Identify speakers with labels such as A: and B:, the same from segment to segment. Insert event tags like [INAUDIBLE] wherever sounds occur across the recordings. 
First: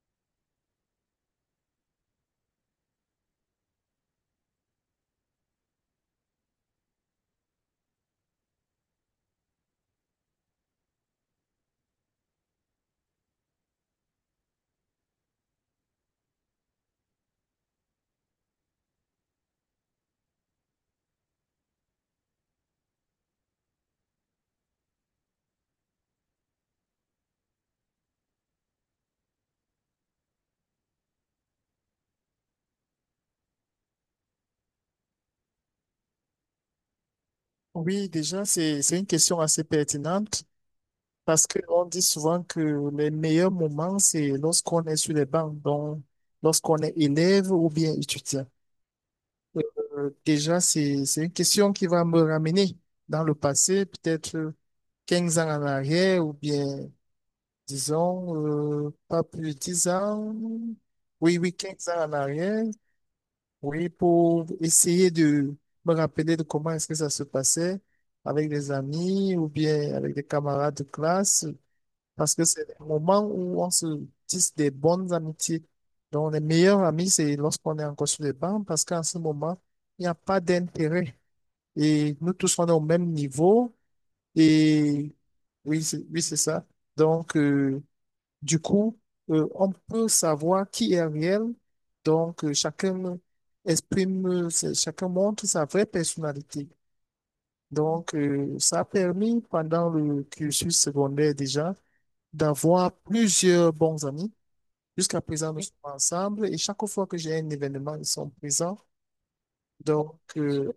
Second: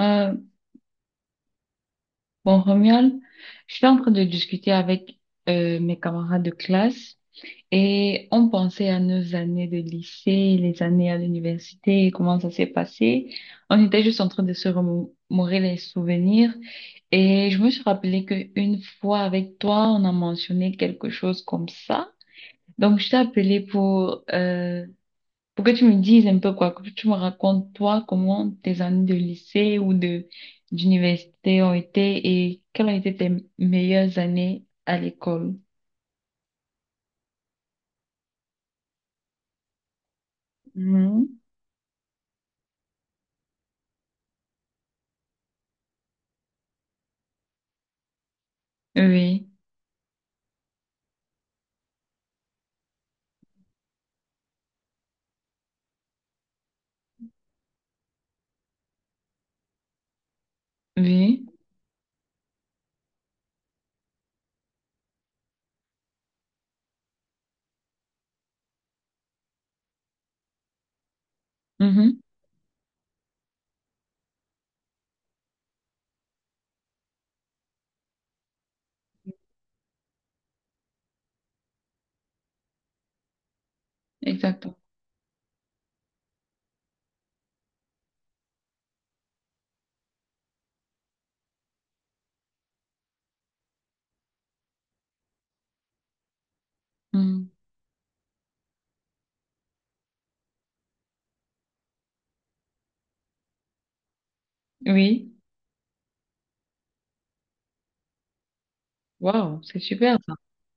A: Euh, bon, Romuald, je suis en train de discuter avec mes camarades de classe et on pensait à nos années de lycée, les années à l'université, comment ça s'est passé. On était juste en train de se remémorer les souvenirs et je me suis rappelé qu'une fois avec toi, on a mentionné quelque chose comme ça. Donc, je t'ai appelé pour que tu me dises un peu quoi, que tu me racontes toi comment tes années de lycée ou de d'université ont été et quelles ont été tes meilleures années à l'école.
B: Oui, déjà, c'est une question assez pertinente
A: Mhm.
B: parce qu'on dit souvent que les meilleurs moments, c'est lorsqu'on est sur les bancs, donc lorsqu'on est élève ou bien étudiant.
A: Oui,
B: Oui. Déjà, c'est une question qui va me ramener dans le passé, peut-être 15 ans en arrière ou bien, disons, pas plus de 10 ans. Oui,
A: oui,
B: oui, 15 ans en arrière. Oui, pour essayer de me rappeler de comment est-ce que ça se passait avec des amis ou bien avec des camarades de classe,
A: mhm,
B: parce que c'est des moments où on se tisse des bonnes amitiés. Donc, les meilleurs amis, c'est lorsqu'on est encore sur les bancs, parce qu'en ce moment, il n'y a pas d'intérêt. Et nous tous, on est au même niveau.
A: exactement.
B: Et oui, c'est ça. Donc, euh, du coup, on peut savoir qui est réel. Donc, chacun exprime, chacun montre sa vraie personnalité.
A: Mhm.
B: Donc, ça a permis pendant le cursus secondaire déjà d'avoir plusieurs bons amis. Jusqu'à
A: Oui,
B: présent, nous sommes ensemble et chaque fois que j'ai un événement, ils sont présents.
A: waouh, c'est super
B: Donc,
A: ça.
B: euh,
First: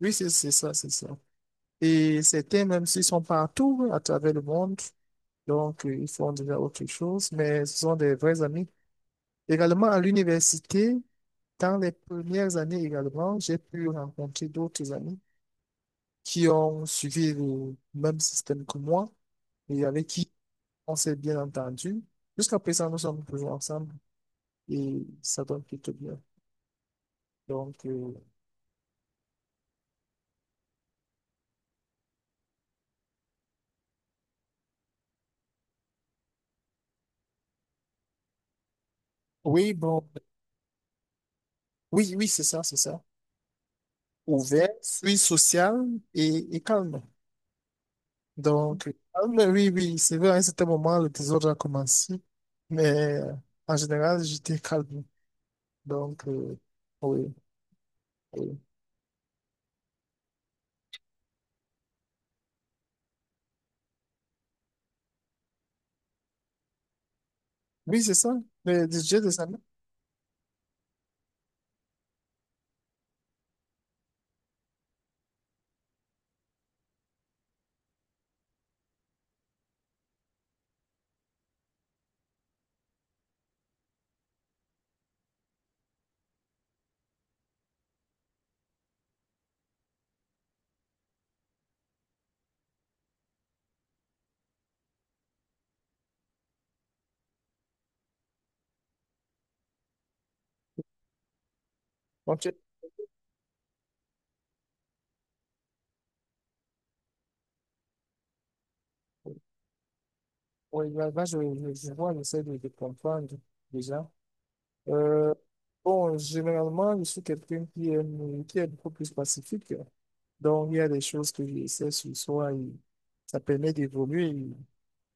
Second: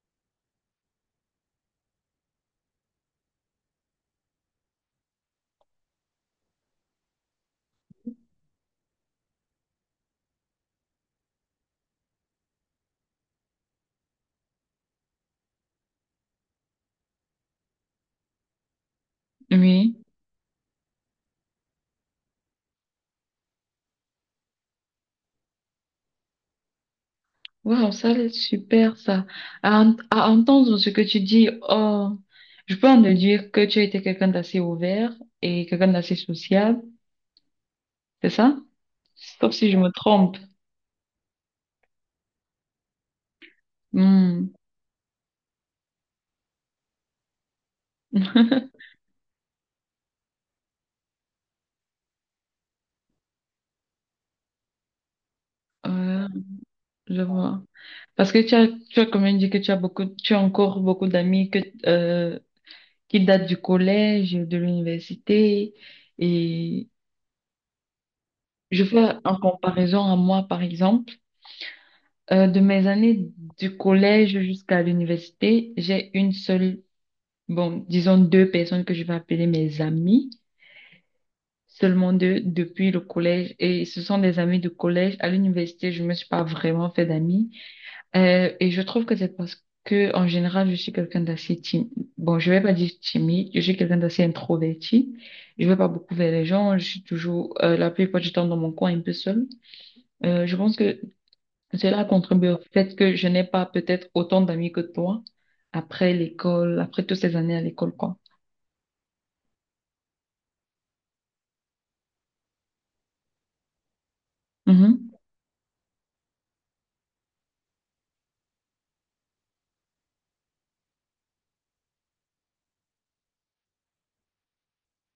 B: oui, c'est ça, c'est ça. Et certains, même s'ils sont partout à travers le monde, donc ils font déjà autre chose, mais ce sont des vrais amis. Également à l'université, dans les premières années également, j'ai pu rencontrer d'autres amis qui ont suivi le même système que moi et
A: Oui,
B: avec qui on s'est bien entendu. Jusqu'à présent, nous sommes toujours ensemble et ça donne plutôt bien. Donc,
A: waouh,
B: euh,
A: ça c'est super ça. À entendre ce que tu dis, oh, je peux en déduire que tu étais quelqu'un d'assez ouvert et quelqu'un d'assez sociable, c'est ça? Sauf si
B: oui,
A: je me
B: bon,
A: trompe.
B: oui, oui, c'est ça, c'est ça.
A: Mm.
B: Ouvert, suis social et calme. Donc,
A: [LAUGHS]
B: calme, oui, oui, c'est vrai, à un certain moment, le désordre a commencé, mais en général, j'étais calme.
A: Ouais,
B: Donc, euh,
A: je
B: oui.
A: vois. Parce que tu
B: Oui,
A: as, tu as quand même dit que tu as beaucoup, tu as encore beaucoup d'amis que, euh, qui datent du collège, de l'université. Et
B: c'est ça,
A: je
B: le
A: fais
B: budget de
A: en
B: Samuel.
A: comparaison à moi, par exemple, de mes années du collège jusqu'à l'université, j'ai une seule, bon, disons deux personnes que je vais appeler mes amis, seulement deux depuis le collège. Et ce sont des amis du collège. À l'université, je me suis pas vraiment fait d'amis. Et je trouve que c'est parce que, en général, je suis quelqu'un d'assez timide. Bon, je vais pas dire timide, je suis quelqu'un d'assez introverti. Je vais pas beaucoup vers les gens, je suis toujours, la plupart du temps dans mon coin, un peu seule. Je pense que cela
B: Ok.
A: contribue au fait que je n'ai pas peut-être autant d'amis que toi après l'école, après toutes ces années à l'école, quoi.
B: Oui, là, là, je vois, j'essaie de comprendre déjà.
A: Mhm.
B: Euh, bon, généralement, je suis quelqu'un qui aime, qui est beaucoup plus pacifique. Donc, il y a des choses que j'essaie sur soi et ça permet d'évoluer. Et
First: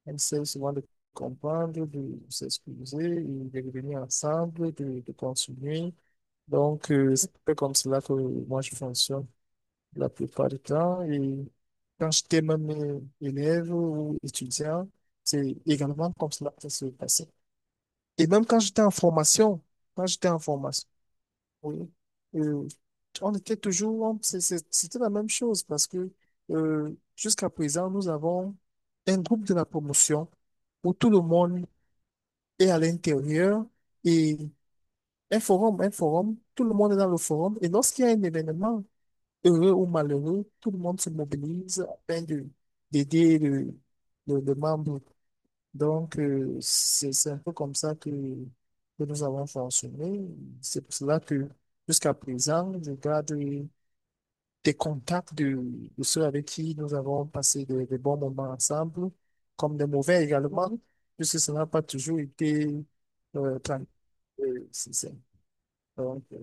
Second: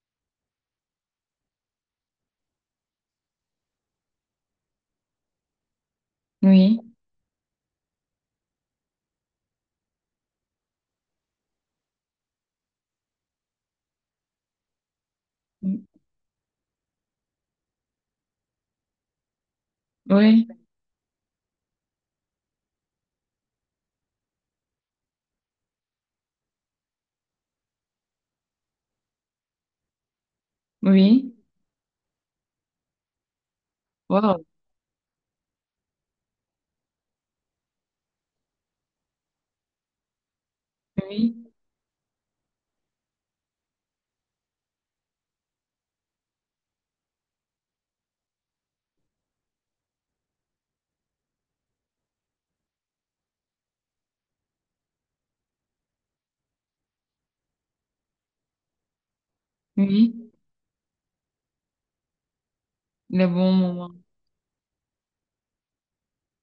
B: on essaie souvent de comprendre, de s'excuser, et de revenir ensemble, de continuer.
A: Oui.
B: Donc, c'est un peu comme cela que moi je fonctionne la plupart du temps. Et quand j'étais même élève ou étudiant, c'est également comme cela que ça se passait. Et même quand j'étais en formation, quand j'étais en
A: Oui.
B: formation, oui, euh, on était toujours, c'était la même chose parce que jusqu'à présent, nous avons un groupe de la promotion où tout le
A: Oui.
B: monde est à l'intérieur et
A: Wow.
B: un forum, tout le monde est dans le forum. Et lorsqu'il y a un événement, heureux ou malheureux, tout le monde se
A: Oui.
B: mobilise afin de d'aider le membre. Donc, c'est un peu comme ça que nous avons fonctionné. C'est pour cela que jusqu'à présent, je garde des contacts de ceux avec qui nous avons passé de bons moments ensemble, comme des
A: Oui.
B: mauvais également, puisque ça n'a pas toujours été
A: Les bons
B: tranquille.
A: moments.
B: C'est ça. Donc,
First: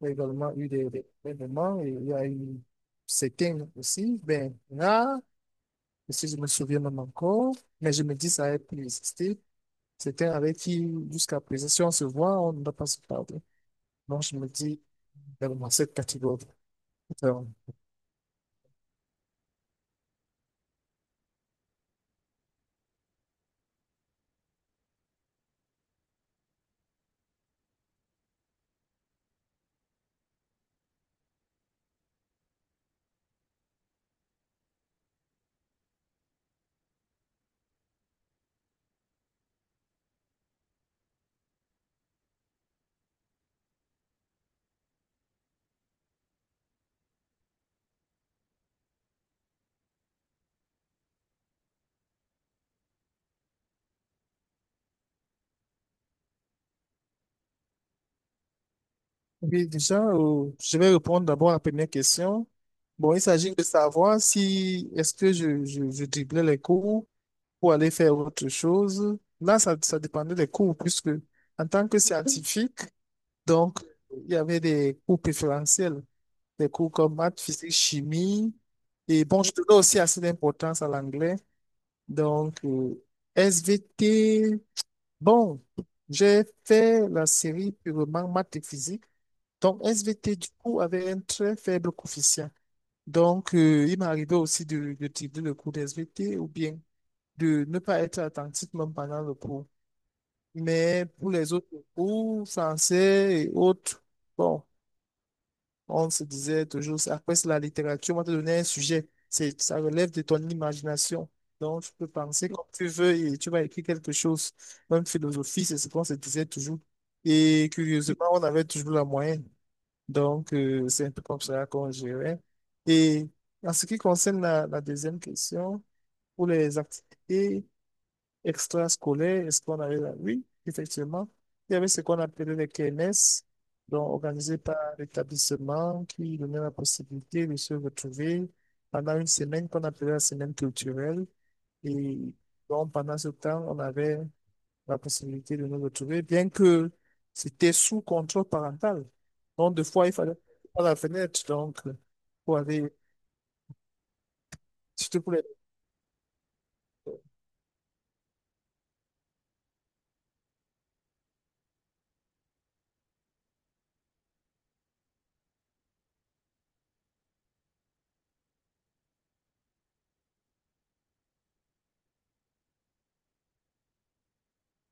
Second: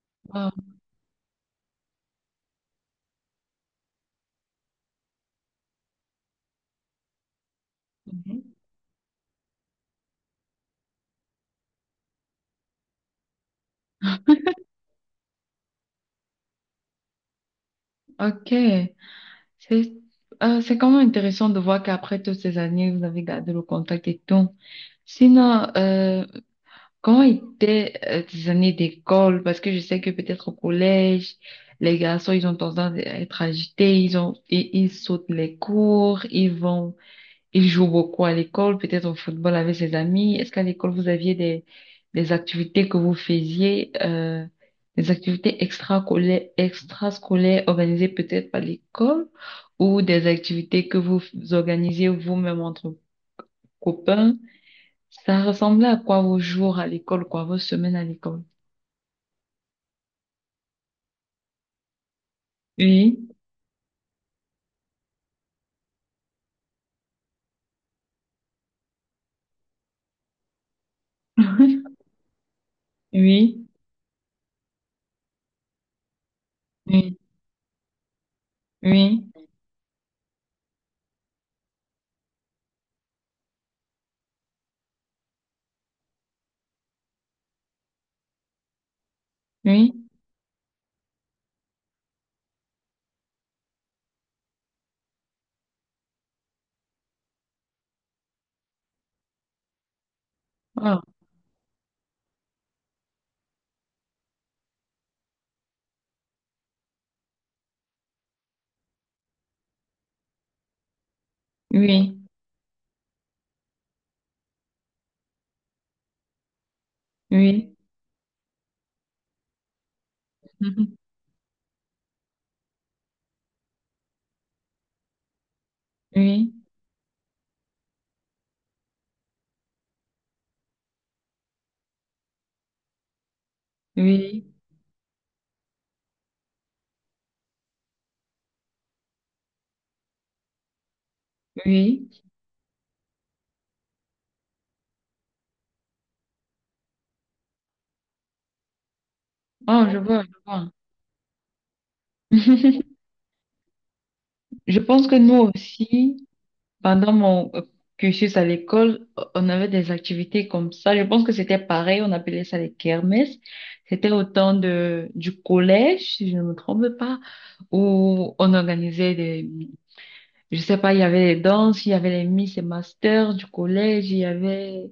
B: il y a
A: Wow.
B: également eu des événements, il y a eu certaines aussi, ben, là si je me souviens même encore, mais je me dis ça
A: Mhm.
B: a pu exister. C'était avec qui, jusqu'à présent, si on se voit, on ne va pas se parler. Donc, je me dis, également, cette catégorie. Alors,
A: Ok. C'est c'est quand même intéressant de voir qu'après toutes ces années, vous avez gardé le contact et tout. Sinon, comment étaient tes années d'école? Parce que je sais que peut-être au collège, les garçons, ils ont tendance à être agités, ils sautent les cours, ils vont il joue beaucoup à l'école, peut-être au football avec ses amis. Est-ce qu'à l'école, vous aviez des activités que vous faisiez, des activités extrascolaires organisées peut-être par l'école ou des activités que organisiez vous-même entre copains? Ça ressemblait à quoi vos jours à l'école, quoi, vos semaines à l'école?
B: oui, déjà, je vais répondre d'abord à la première question. Bon, il
A: Oui,
B: s'agit de savoir si, est-ce que je driblais les cours pour aller faire autre chose. Là, ça dépendait des cours, puisque en tant
A: [LAUGHS]
B: que scientifique.
A: oui,
B: Donc, il y avait des cours préférentiels, des cours comme
A: oui,
B: maths, physique, chimie.
A: oui,
B: Et bon, je donnais aussi assez d'importance à l'anglais. Donc, SVT, bon, j'ai fait la série purement maths et physique. Donc,
A: oui,
B: SVT, du coup, avait un très faible coefficient. Donc, il m'est arrivé aussi de tirer le cours d'SVT ou bien de ne pas être attentif même pendant le cours.
A: ah,
B: Mais pour les autres cours, français et autres, bon. On se disait toujours, après c'est la littérature, on va te donner un sujet. Ça relève de ton imagination. Donc, tu peux
A: oui,
B: penser comme tu veux et tu vas écrire quelque chose. Même philosophie, c'est ce qu'on se disait toujours. Et
A: oui,
B: curieusement, on avait toujours la moyenne. Donc, c'est un
A: [LAUGHS]
B: peu comme ça qu'on gérait. Et en ce qui concerne la, la deuxième question, pour
A: oui,
B: les activités extrascolaire, est-ce qu'on avait là? Oui, effectivement. Il y avait ce qu'on appelait les KNS, donc
A: oui,
B: organisés par l'établissement qui donnait la possibilité de se retrouver pendant une semaine qu'on appelait la semaine culturelle.
A: oui.
B: Et donc, pendant ce temps, on avait la possibilité de nous retrouver, bien que c'était sous contrôle parental. Donc, des
A: Oh, je
B: fois, il
A: vois, je
B: fallait
A: vois.
B: pas la fenêtre, donc, pour aller,
A: [LAUGHS] Je pense que
B: surtout pour
A: nous
B: les...
A: aussi, pendant mon cursus à l'école, on avait des activités comme ça. Je pense que c'était pareil, on appelait ça les kermesses. C'était au temps de, du collège, si je ne me trompe pas, où on organisait des, je sais pas, il y avait les danses, il y avait les Miss et Masters du collège, il y avait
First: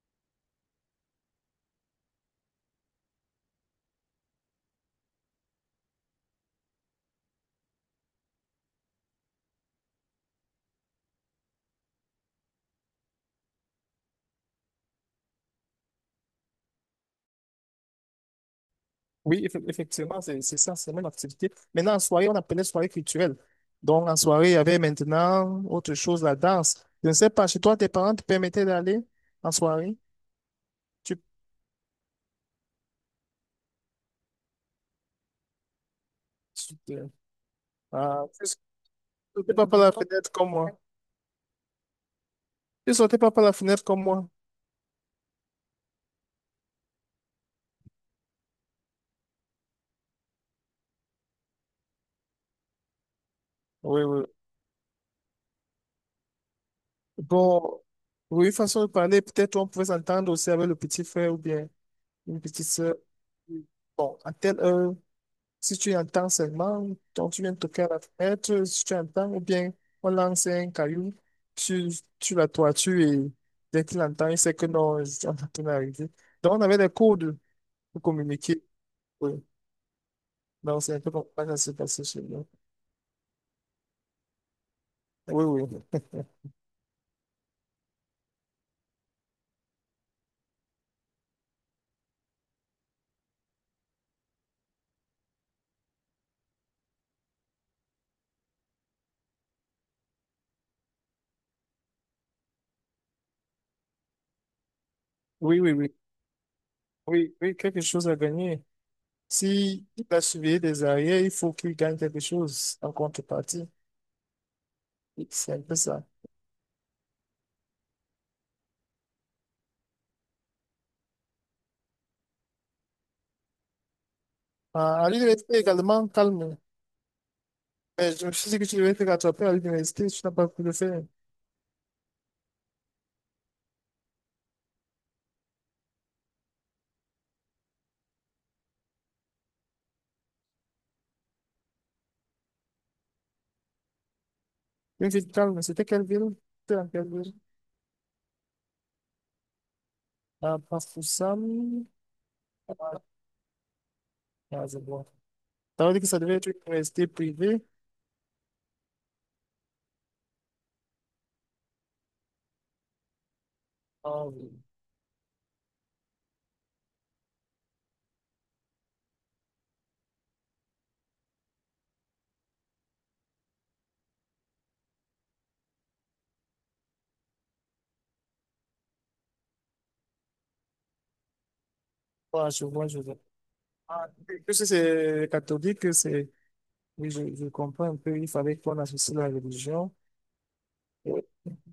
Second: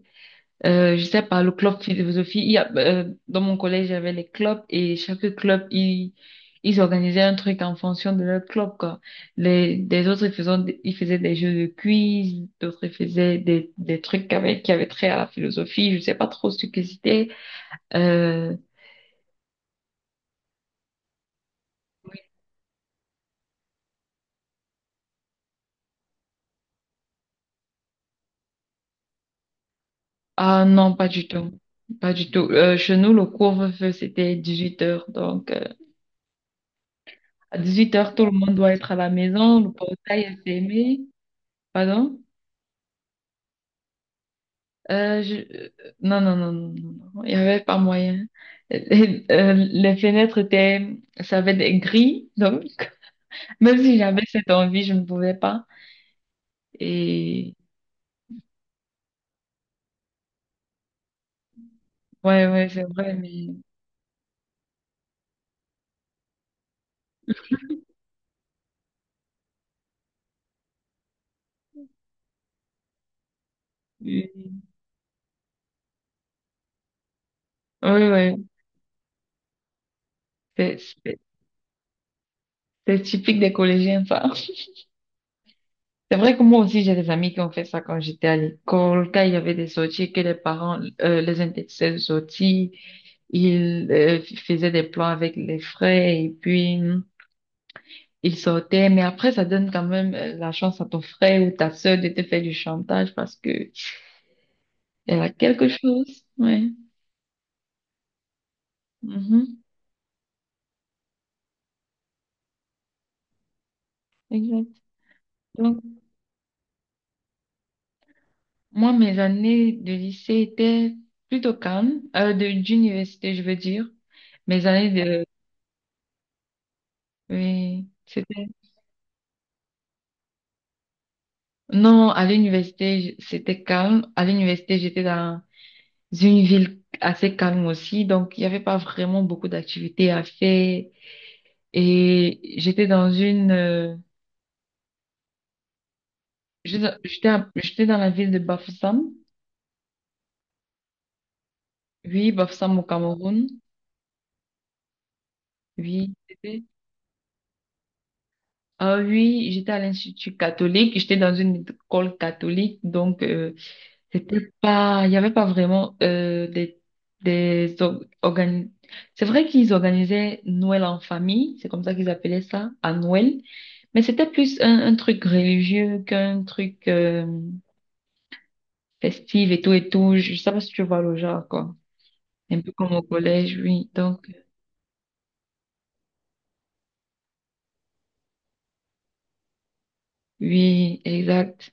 A: Je sais pas, le club philosophie, il y a, dans mon collège, il y avait les clubs et chaque club, ils organisaient un truc en fonction de leur club, quoi. Les, des autres, ils faisaient des jeux de quiz, d'autres, ils faisaient des trucs avec, qui avaient trait à la philosophie, je sais pas trop ce que c'était. Euh,
B: Oui, effectivement, c'est ça, c'est la même activité. Maintenant, en soirée, on appelait soirée culturelle. Donc, en soirée, il y avait maintenant autre chose, la danse. Je ne sais pas, chez toi, tes parents te permettaient d'aller en soirée?
A: ah non, pas
B: Tu,
A: du tout. Pas du tout. Chez nous, le couvre-feu, c'était 18 heures. Donc,
B: tu, te-
A: à 18 heures, tout
B: ah,
A: le
B: tu
A: monde doit être à la
B: sautais
A: maison,
B: pas
A: le
B: par la
A: portail
B: fenêtre
A: est
B: comme moi.
A: fermé. Pardon?
B: Tu sautais pas par la fenêtre comme moi.
A: Euh, je- euh, Non, non, non, non, non, non. Il n'y avait pas moyen. Les fenêtres étaient, ça avait des grilles, donc [LAUGHS] même si
B: Oui,
A: j'avais
B: oui.
A: cette envie, je ne pouvais pas. Et
B: Bon, oui, façon de parler, peut-être on pouvait s'entendre aussi avec le petit frère ou bien une
A: ouais,
B: petite
A: ouais, c'est
B: sœur.
A: vrai, mais
B: Bon, à telle heure. Si tu entends seulement, donc tu viens de toquer à la fenêtre, si tu entends, ou bien on lance un caillou sur, sur la toiture et dès qu'il entend, il sait
A: oui,
B: que non, on est en train d'arriver. Donc on avait des codes pour
A: ouais,
B: communiquer. Oui.
A: c'est
B: Donc c'est un peu
A: c'est-
B: comme ça que ça s'est passé chez nous.
A: c'est typique des collégiens, ça.
B: Oui, oui.
A: C'est vrai que
B: [LAUGHS]
A: moi aussi, j'ai des amis qui ont fait ça quand j'étais à l'école, quand il y avait des sorties, que les parents les interdisaient de sortir, ils faisaient des plans avec les frais et puis ils sortaient, mais après, ça donne quand même la chance à ton frère ou ta sœur de te faire du chantage parce que elle a
B: Oui,
A: quelque
B: oui, oui.
A: chose. Ouais.
B: Oui, oui, quelque chose à gagner.
A: Mhm.
B: Si il va surveiller des arrières, il faut qu'il gagne quelque chose en contrepartie.
A: Exact.
B: Oui, c'est un peu
A: Donc,
B: ça.
A: moi, mes années de lycée étaient plutôt calmes, d'université, je veux dire. Mes années
B: Ah, à
A: de,
B: l'université également, calme.
A: oui,
B: Mais je me
A: c'était,
B: suis dit que tu devais te rattraper à l'université, tu n'as pas pu le faire.
A: non, à l'université, c'était calme. À l'université, j'étais dans une ville assez calme aussi, donc il n'y avait pas vraiment beaucoup d'activités à faire. Et j'étais dans une,
B: Une ville calme, c'était quelle ville? C'était dans
A: j'étais
B: quelle ville?
A: j'étais dans la ville de Bafoussam.
B: À Pafoussam?
A: Oui, Bafoussam au Cameroun.
B: Ah, je vois. T'avais dit que
A: Oui,
B: ça devait être une université privée?
A: ah oui, j'étais à l'institut catholique. J'étais dans une école catholique, donc
B: Ah oui.
A: c'était pas, il y avait pas vraiment des organi- C'est vrai qu'ils organisaient Noël en famille, c'est comme ça qu'ils appelaient ça, à Noël, mais c'était plus un truc religieux qu'un truc festif et tout et tout. Je sais pas si tu vois le genre quoi.
B: Ah,
A: Un
B: je
A: peu
B: vois,
A: comme
B: je
A: au
B: vois.
A: collège, oui.
B: Ah,
A: Donc
B: que si c'est catholique, c'est... Oui, je comprends un peu, il fallait qu'on associe la religion.
A: oui,
B: Et-
A: exact.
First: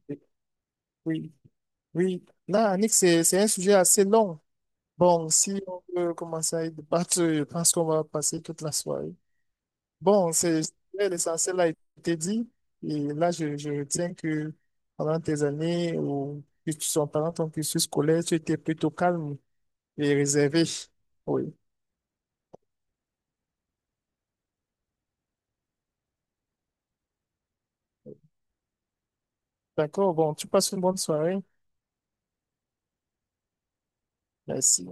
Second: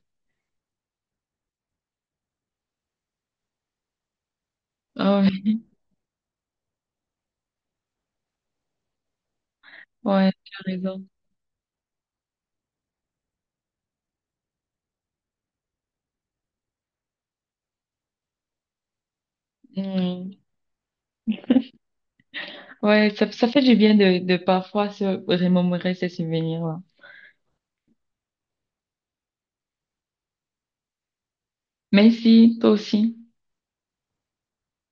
B: oui, oui. Là, Annick, c'est un sujet assez long.
A: Ah
B: Bon, si
A: oui,
B: on veut commencer à y débattre, je pense qu'on va passer toute la soirée.
A: ouais,
B: Bon,
A: tu as raison.
B: l'essentiel a été dit. Et là, je retiens que pendant tes années ou que tu sois pendant ton cursus scolaire, tu étais plutôt calme et
A: Mm.
B: réservé. Oui.
A: Ouais, ça fait du bien de parfois se remémorer ces souvenirs-là.
B: D'accord. Bon, tu passes une bonne soirée.
A: Merci, toi aussi.
B: Merci.